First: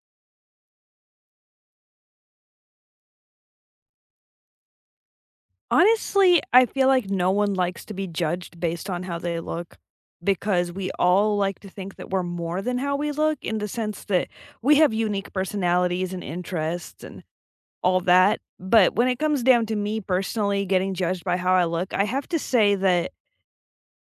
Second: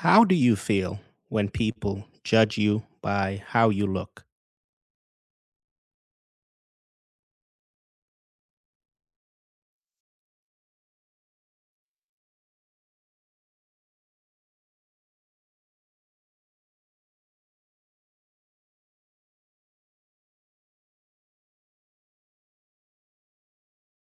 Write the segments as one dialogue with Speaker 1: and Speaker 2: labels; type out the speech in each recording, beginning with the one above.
Speaker 1: How do you feel when people judge you by how you look?
Speaker 2: Honestly, I feel like no one likes to be judged based on how they look because we all like to think that we're more than how we look in the sense that we have unique personalities and interests and all that. But when it comes down to me personally getting judged by how I look, I have to say that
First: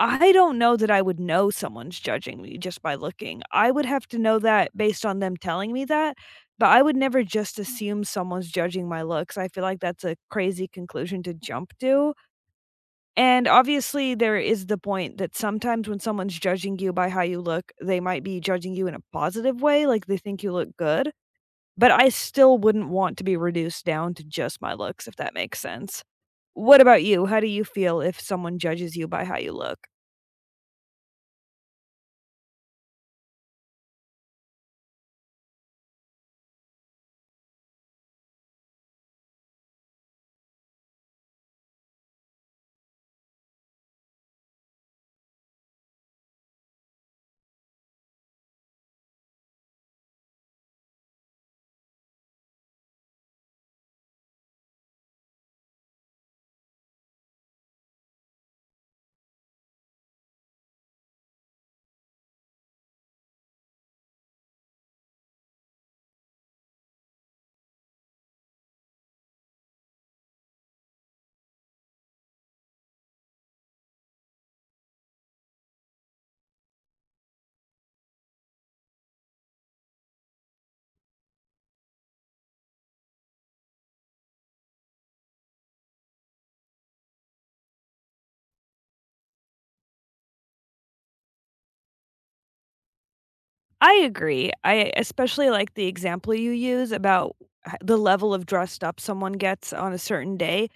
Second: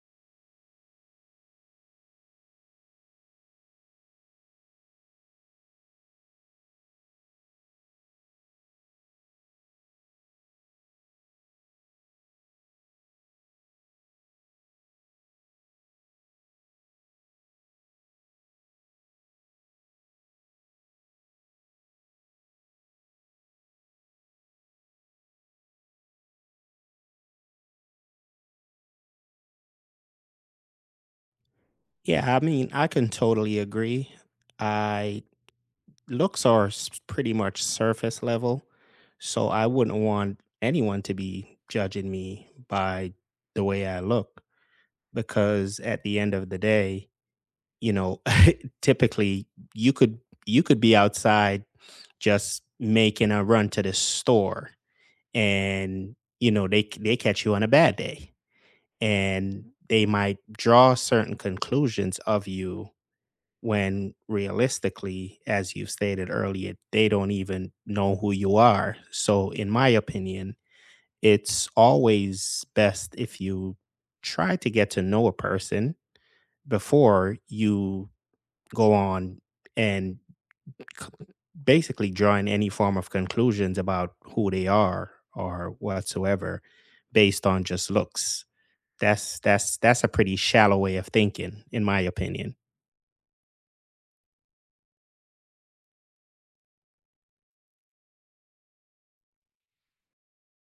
Speaker 2: I don't know that I would know someone's judging me just by looking. I would have to know that based on them telling me that. But I would never just assume someone's judging my looks. I feel like that's a crazy conclusion to jump to, and obviously, there is the point that sometimes when someone's judging you by how you look, they might be judging you in a positive way, like they think you look good, but I still wouldn't want to be reduced down to just my looks, if that makes sense. What about you? How do you feel if someone judges you by how you look?
Speaker 1: Yeah, I mean, I can totally agree. I Looks are pretty much surface level, so I wouldn't want anyone to be judging me by the way I look because at the end of the day, you know, typically you could you could be outside just making a run to the store and they catch you on a bad day and they might draw certain conclusions of you when realistically, as you stated earlier, they don't even know who you are. So in my opinion, it's always best if you try to get to know a person before you go on and c- basically drawing any form of conclusions about who they are or whatsoever based on just looks. That's a pretty shallow way of thinking, in my opinion.
Speaker 2: I agree. I especially like the example you use about the level of dressed up someone gets on a certain day.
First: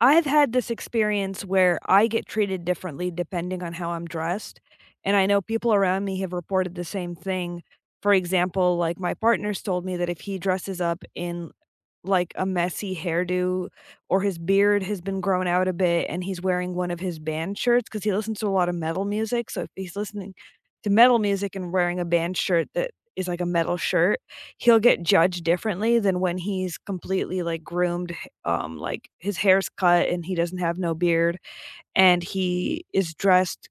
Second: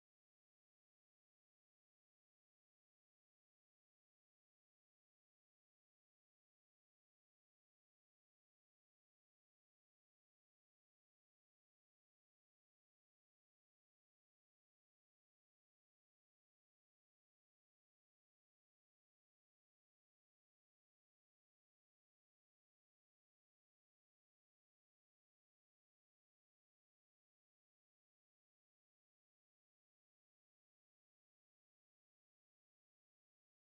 Speaker 2: I've had this experience where I get treated differently depending on how I'm dressed, and I know people around me have reported the same thing. For example, like, my partner's told me that if he dresses up in, like, a messy hairdo, or his beard has been grown out a bit and he's wearing one of his band shirts because he listens to a lot of metal music, so if he's listening to metal music and wearing a band shirt that is like a metal shirt, he'll get judged differently than when he's completely, like, groomed, h like, his hair's cut and he doesn't have no beard and he is dressed,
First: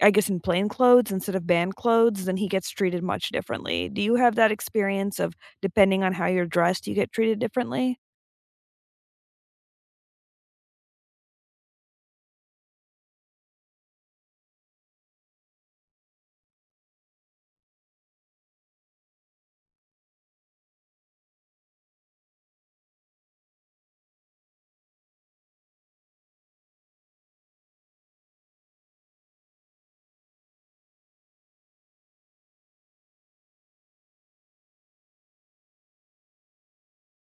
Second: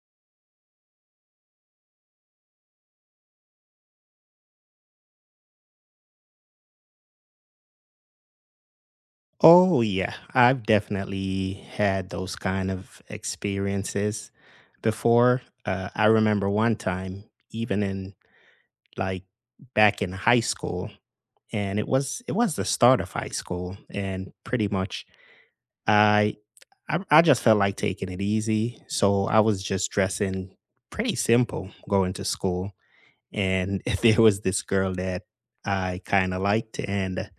Speaker 2: I guess, in plain clothes instead of band clothes, then he gets treated much differently. Do you have that experience of, depending on how you're dressed, you get treated differently?
Speaker 1: Oh yeah, I've definitely had those kind of experiences before. I remember one time, even in like back in high school, and it was the start of high school, and pretty much I I just felt like taking it easy, so I was just dressing pretty simple going to school, and there was this girl that I kind of liked, and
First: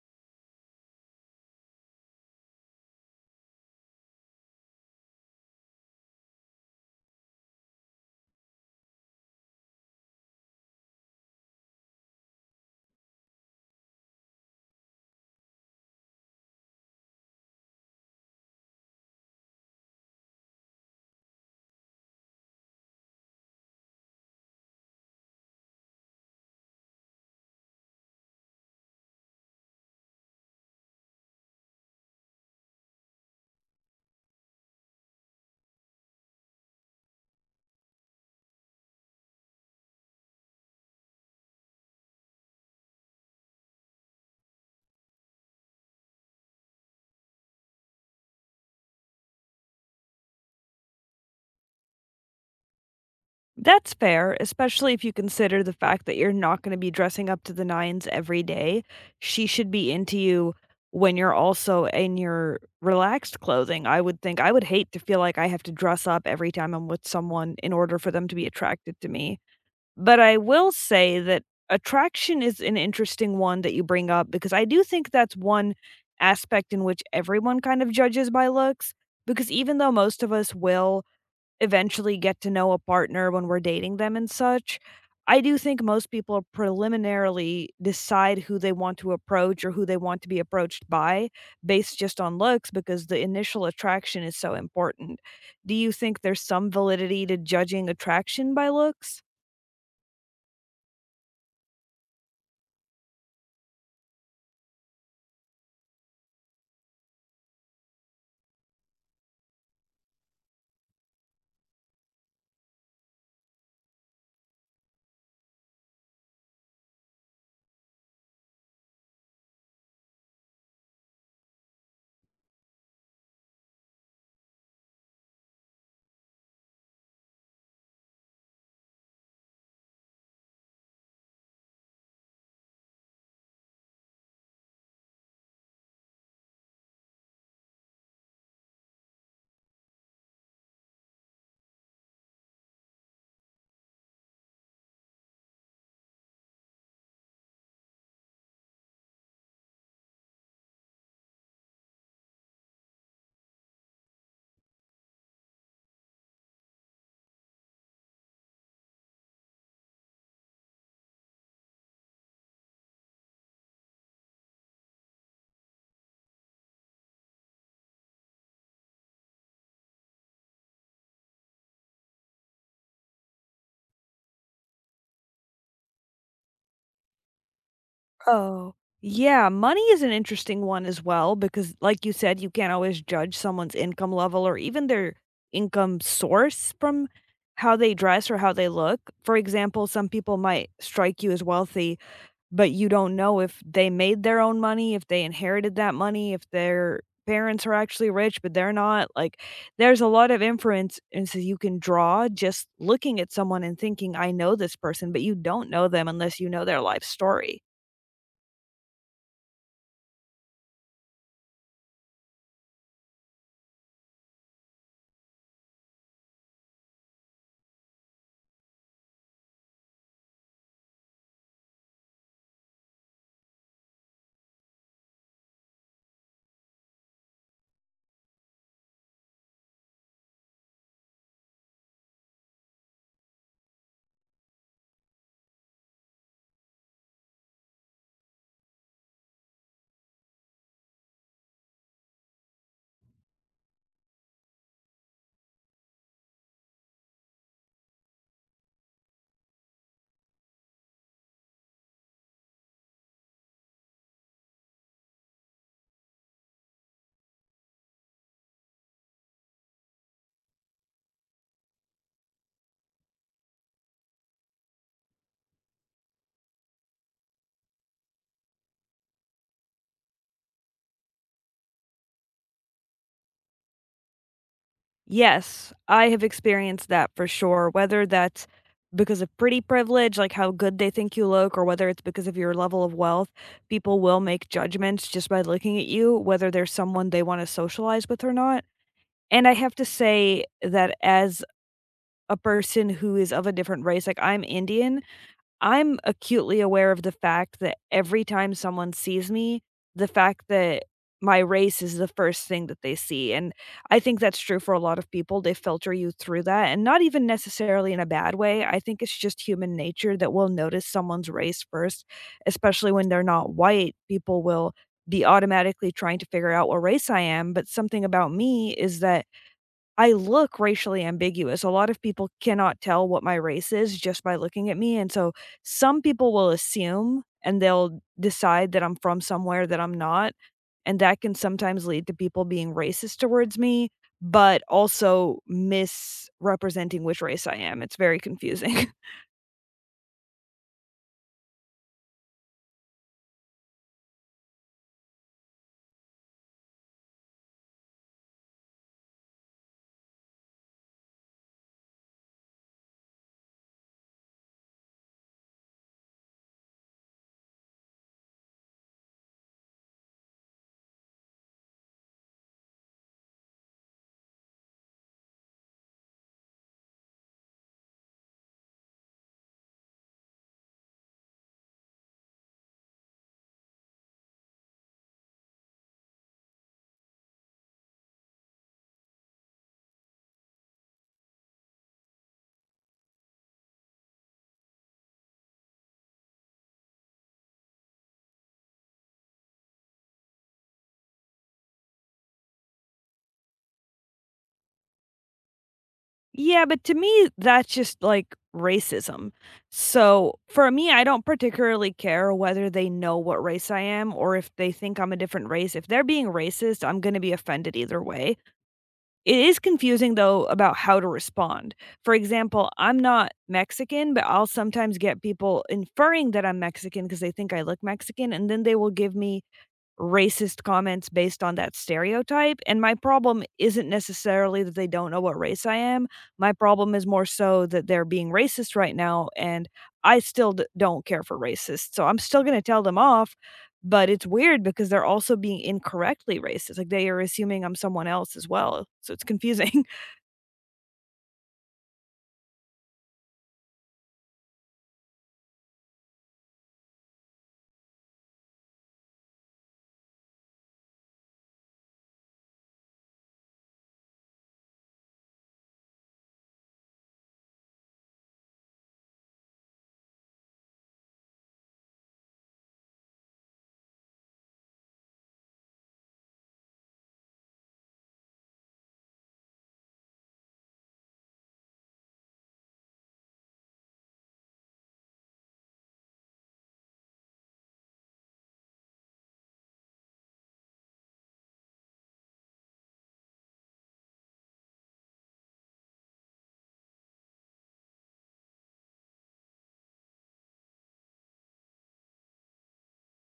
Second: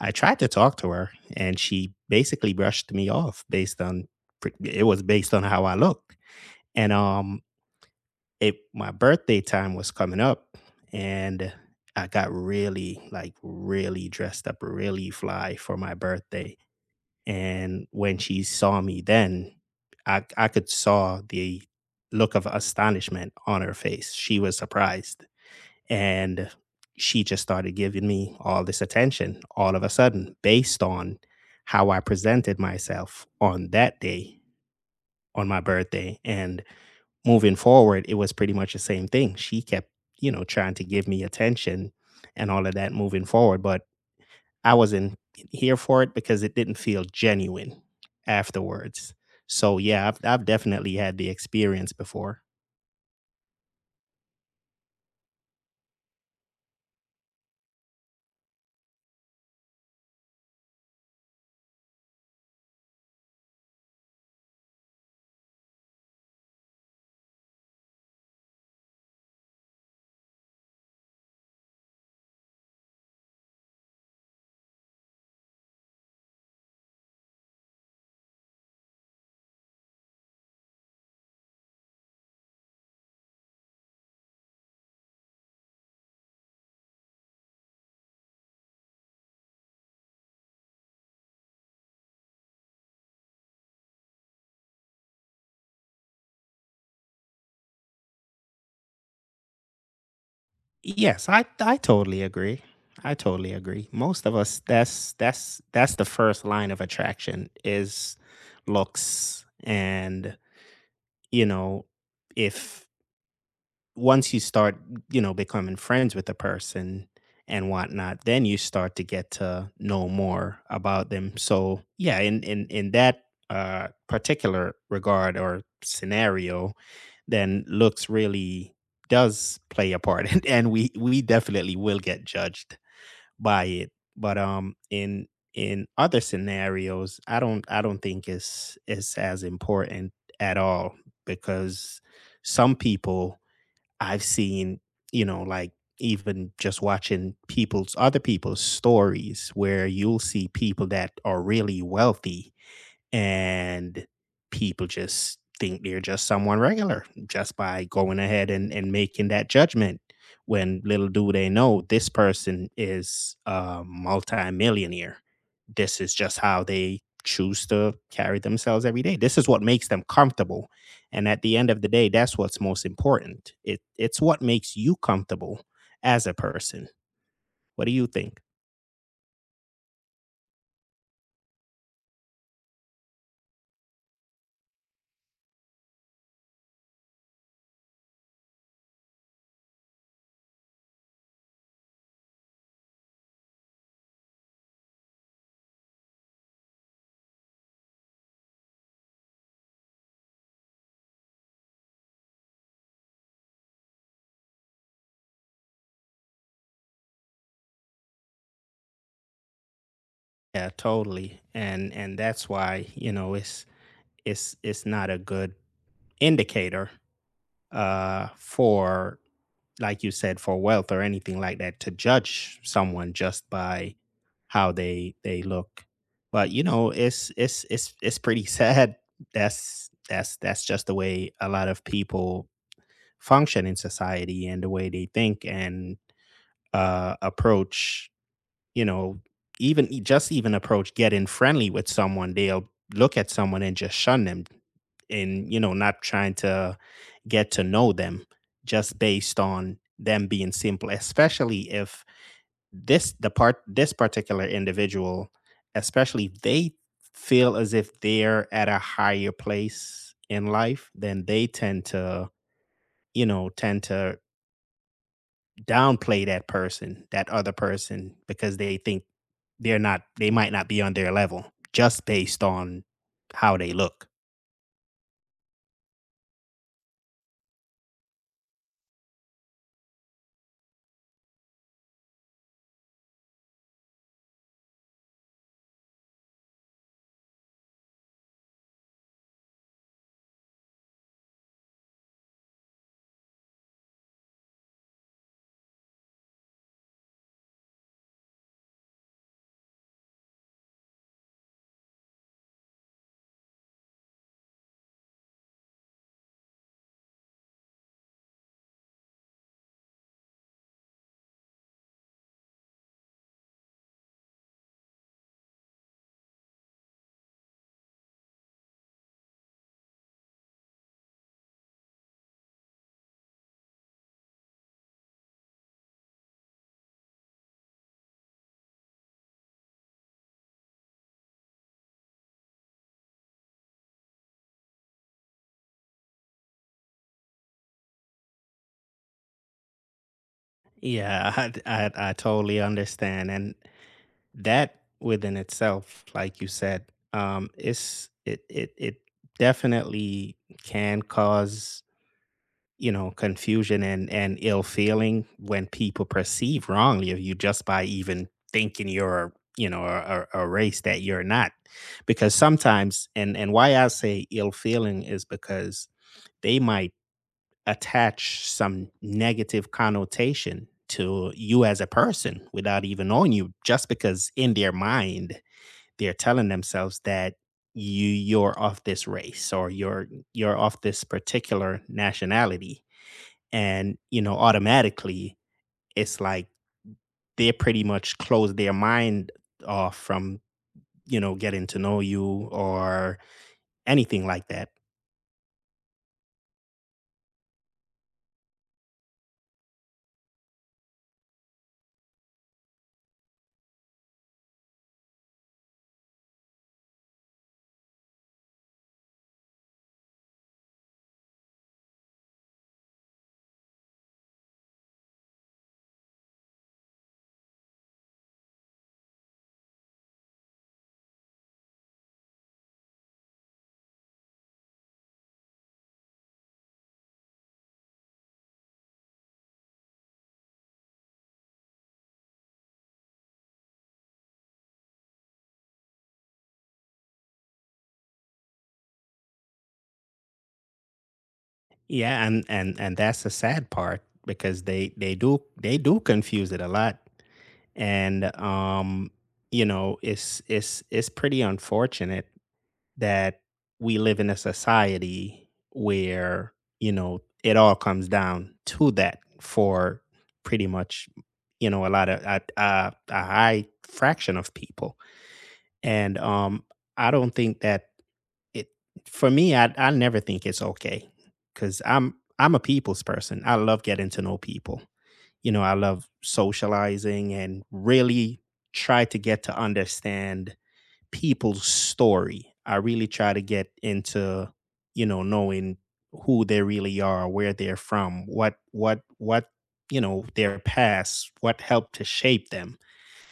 Speaker 1: I tried to talk to her, and she basically brushed me off based on it was based on how I looked, and it my birthday time was coming up, and I got really really dressed up, really fly for my birthday, and when she saw me, then I could saw the look of astonishment on her face. She was surprised, and she just started giving me all this attention all of a sudden based on how I presented myself on that day, on my birthday. And moving forward, it was pretty much the same thing. She kept, you know, trying to give me attention and all of that moving forward, but I wasn't here for it because it didn't feel genuine afterwards. So, yeah, I've definitely had the experience before.
Speaker 2: That's fair, especially if you consider the fact that you're not going to be dressing up to the nines every day. She should be into you when you're also in your relaxed clothing. I would think I would hate to feel like I have to dress up every time I'm with someone in order for them to be attracted to me. But I will say that attraction is an interesting one that you bring up, because I do think that's one aspect in which everyone kind of judges by looks. Because even though most of us will eventually get to know a partner when we're dating them and such, I do think most people preliminarily decide who they want to approach or who they want to be approached by based just on looks, because the initial attraction is so important. Do you think there's some validity to judging attraction by looks?
Speaker 1: Yes, I totally agree. I totally agree. Most of us, that's the first line of attraction is looks. And you know, if once you start, you know, becoming friends with the person and whatnot, then you start to get to know more about them. So yeah, in in that particular regard or scenario, then looks really does play a part. And we definitely will get judged by it, but in other scenarios I don't think it's as important at all, because some people I've seen, you know like even just watching people's, other people's stories, where you'll see people that are really wealthy, and people just think they're just someone regular just by going ahead and making that judgment when little do they know this person is a multimillionaire. This is just how they choose to carry themselves every day. This is what makes them comfortable, and at the end of the day, that's what's most important. It's what makes you comfortable as a person. What do you think?
Speaker 2: Oh, yeah, money is an interesting one as well because, like you said, you can't always judge someone's income level or even their income source from how they dress or how they look. For example, some people might strike you as wealthy, but you don't know if they made their own money, if they inherited that money, if their parents are actually rich, but they're not. Like, there's a lot of inference and so you can draw just looking at someone and thinking, I know this person, but you don't know them unless you know their life story.
Speaker 1: Yeah, totally. And that's why, you know, it's not a good indicator, for, like you said, for wealth or anything like that, to judge someone just by how they look. But you know, it's it's pretty sad. That's just the way a lot of people function in society and the way they think, and approach, you know, even just even approach getting friendly with someone, they'll look at someone and just shun them and, you know, not trying to get to know them just based on them being simple, especially if this particular individual, especially if they feel as if they're at a higher place in life, then they tend to, you know, tend to downplay that person, that other person, because they think they're not, they might not be on their level just based on how they look.
Speaker 2: Yes, I have experienced that for sure, whether that's because of pretty privilege, like how good they think you look, or whether it's because of your level of wealth, people will make judgments just by looking at you, whether there's someone they want to socialize with or not. And I have to say that as a person who is of a different race, like, I'm Indian, I'm acutely aware of the fact that every time someone sees me, the fact that my race is the first thing that they see, and I think that's true for a lot of people, they filter you through that, and not even necessarily in a bad way. I think it's just human nature that we'll notice someone's race first, especially when they're not white. People will be automatically trying to figure out what race I am, but something about me is that I look racially ambiguous. A lot of people cannot tell what my race is just by looking at me, and so some people will assume, and they'll decide that I'm from somewhere that I'm not, and that can sometimes lead to people being racist towards me, but also misrepresenting which race I am. It's very confusing.
Speaker 1: Yeah, I totally understand. And that within itself, like you said, it definitely can cause, you know, confusion and ill feeling when people perceive wrongly of you just by even thinking you're, you know, a race that you're not. Because sometimes, and why I say ill feeling is because they might attach some negative connotation to you as a person without even knowing you, just because in their mind they're telling themselves that you're of this race, or you're of this particular nationality. And you know, automatically it's like they pretty much close their mind off from, you know, getting to know you or anything like that.
Speaker 2: Yeah, but to me, that's just like racism. So for me, I don't particularly care whether they know what race I am or if they think I'm a different race. If they're being racist, I'm going to be offended either way. It is confusing, though, about how to respond. For example, I'm not Mexican, but I'll sometimes get people inferring that I'm Mexican because they think I look Mexican, and then they will give me racist comments based on that stereotype, and my problem isn't necessarily that they don't know what race I am, my problem is more so that they're being racist right now, and I still d don't care for racists, so I'm still gonna tell them off, but it's weird because they're also being incorrectly racist, like, they are assuming I'm someone else as well, so it's confusing.
Speaker 1: Yeah, and that's the sad part, because they do confuse it a lot. And you know, it's pretty unfortunate that we live in a society where, you know, it all comes down to that for pretty much, you know, a lot of a high fraction of people. And I don't think that it for me, I never think it's okay, because I'm a people's person. I love getting to know people. You know, I love socializing and really try to get to understand people's story. I really try to get into, you know, knowing who they really are, where they're from, what you know, their past, what helped to shape them.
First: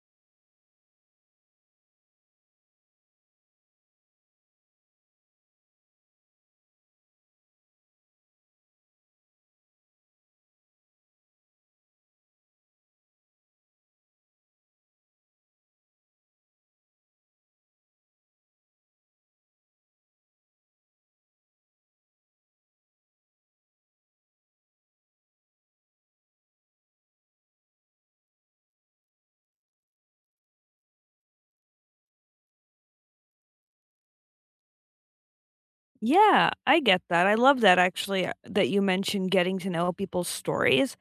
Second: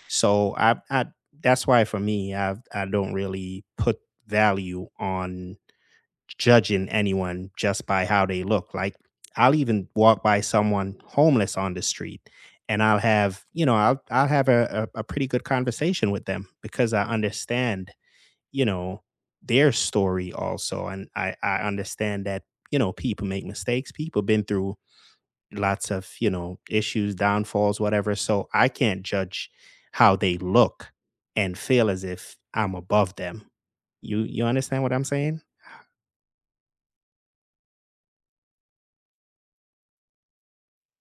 Speaker 1: So I that's why for me, I don't really put value on judging anyone just by how they look. Like, I'll even walk by someone homeless on the street, and I'll have, you know, I'll have a pretty good conversation with them because I understand, you know, their story also. And I understand that, you know, people make mistakes. People been through lots of, you know, issues, downfalls, whatever. So I can't judge how they look and feel as if I'm above them. You understand what I'm saying?
Speaker 2: Yeah, I get that. I love that, actually, that you mentioned getting to know people's stories,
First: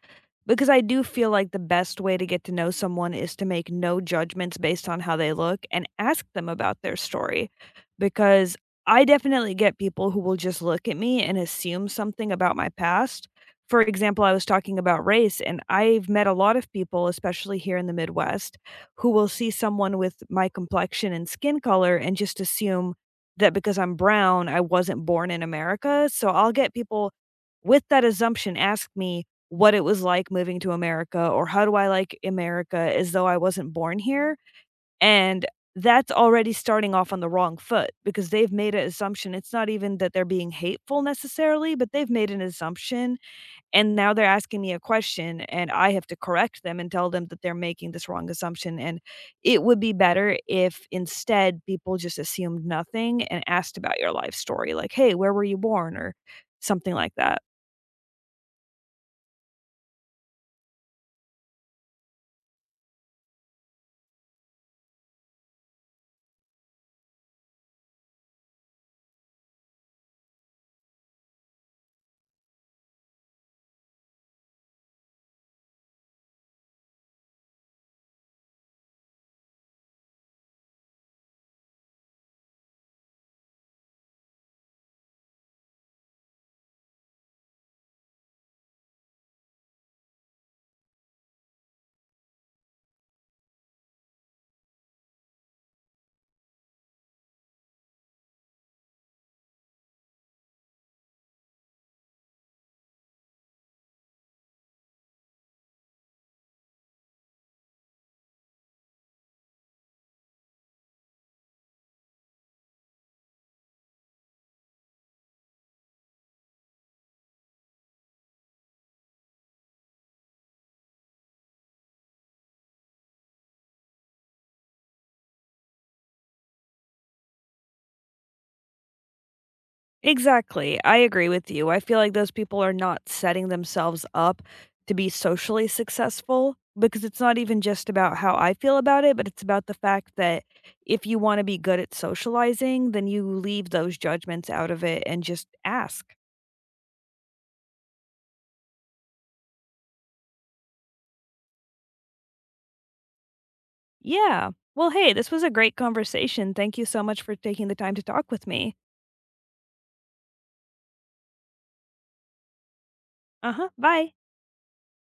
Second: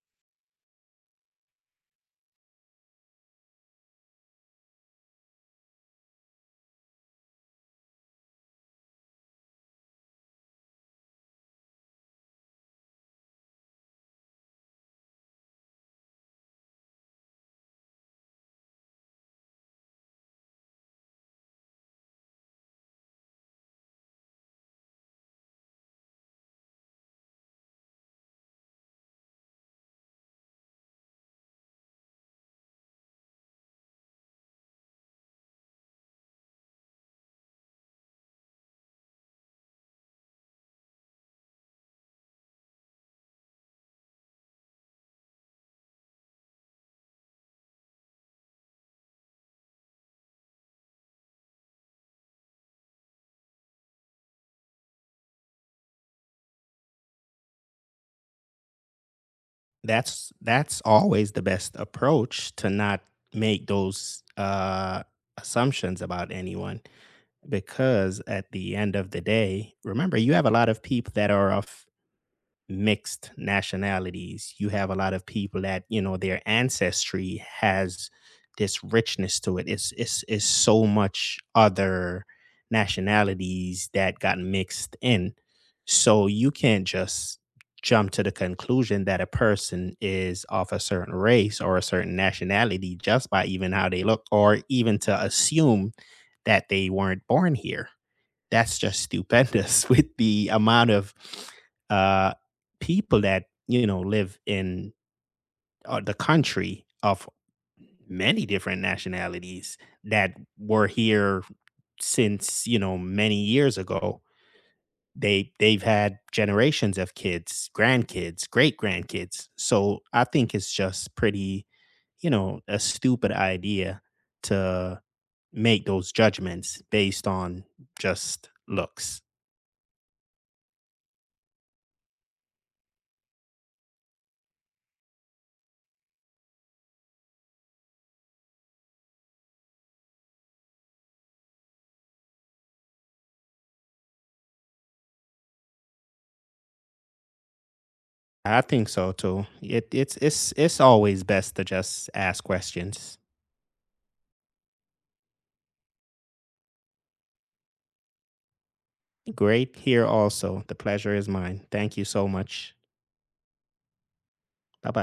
Speaker 2: because I do feel like the best way to get to know someone is to make no judgments based on how they look and ask them about their story, because I definitely get people who will just look at me and assume something about my past. For example, I was talking about race, and I've met a lot of people, especially here in the Midwest, who will see someone with my complexion and skin color and just assume that because I'm brown, I wasn't born in America, so I'll get people with that assumption ask me what it was like moving to America, or how do I like America, as though I wasn't born here, and that's already starting off on the wrong foot because they've made an assumption. It's not even that they're being hateful necessarily, but they've made an assumption and now they're asking me a question and I have to correct them and tell them that they're making this wrong assumption, and it would be better if instead people just assumed nothing and asked about your life story, like, "Hey, where were you born?" or something like that.
Speaker 1: That's always the best approach, to not make those, assumptions about anyone, because at the end of the day, remember, you have a lot of people that are of mixed nationalities. You have a lot of people that, you know, their ancestry has this richness to it. It's so much other nationalities that got mixed in. So you can't just jump to the conclusion that a person is of a certain race or a certain nationality just by even how they look, or even to assume that they weren't born here. That's just stupendous with the amount of, uh, people that, you know, live in, the country, of many different nationalities, that were here since, you know, many years ago. They they've had generations of kids, grandkids, great grandkids. So I think it's just pretty, you know, a stupid idea to make those judgments based on just looks.
Speaker 2: Exactly, I agree with you. I feel like those people are not setting themselves up to be socially successful, because it's not even just about how I feel about it, but it's about the fact that if you wanna be good at socializing, then you leave those judgments out of it and just ask.
Speaker 1: I think so too. It's always best to just ask questions.
Speaker 2: Yeah. Well, hey, this was a great conversation. Thank you so much for taking the time to talk with me.
Speaker 1: Great here also. The pleasure is mine. Thank you so much.
Speaker 2: Uh-huh, bye.
Speaker 1: Bye bye.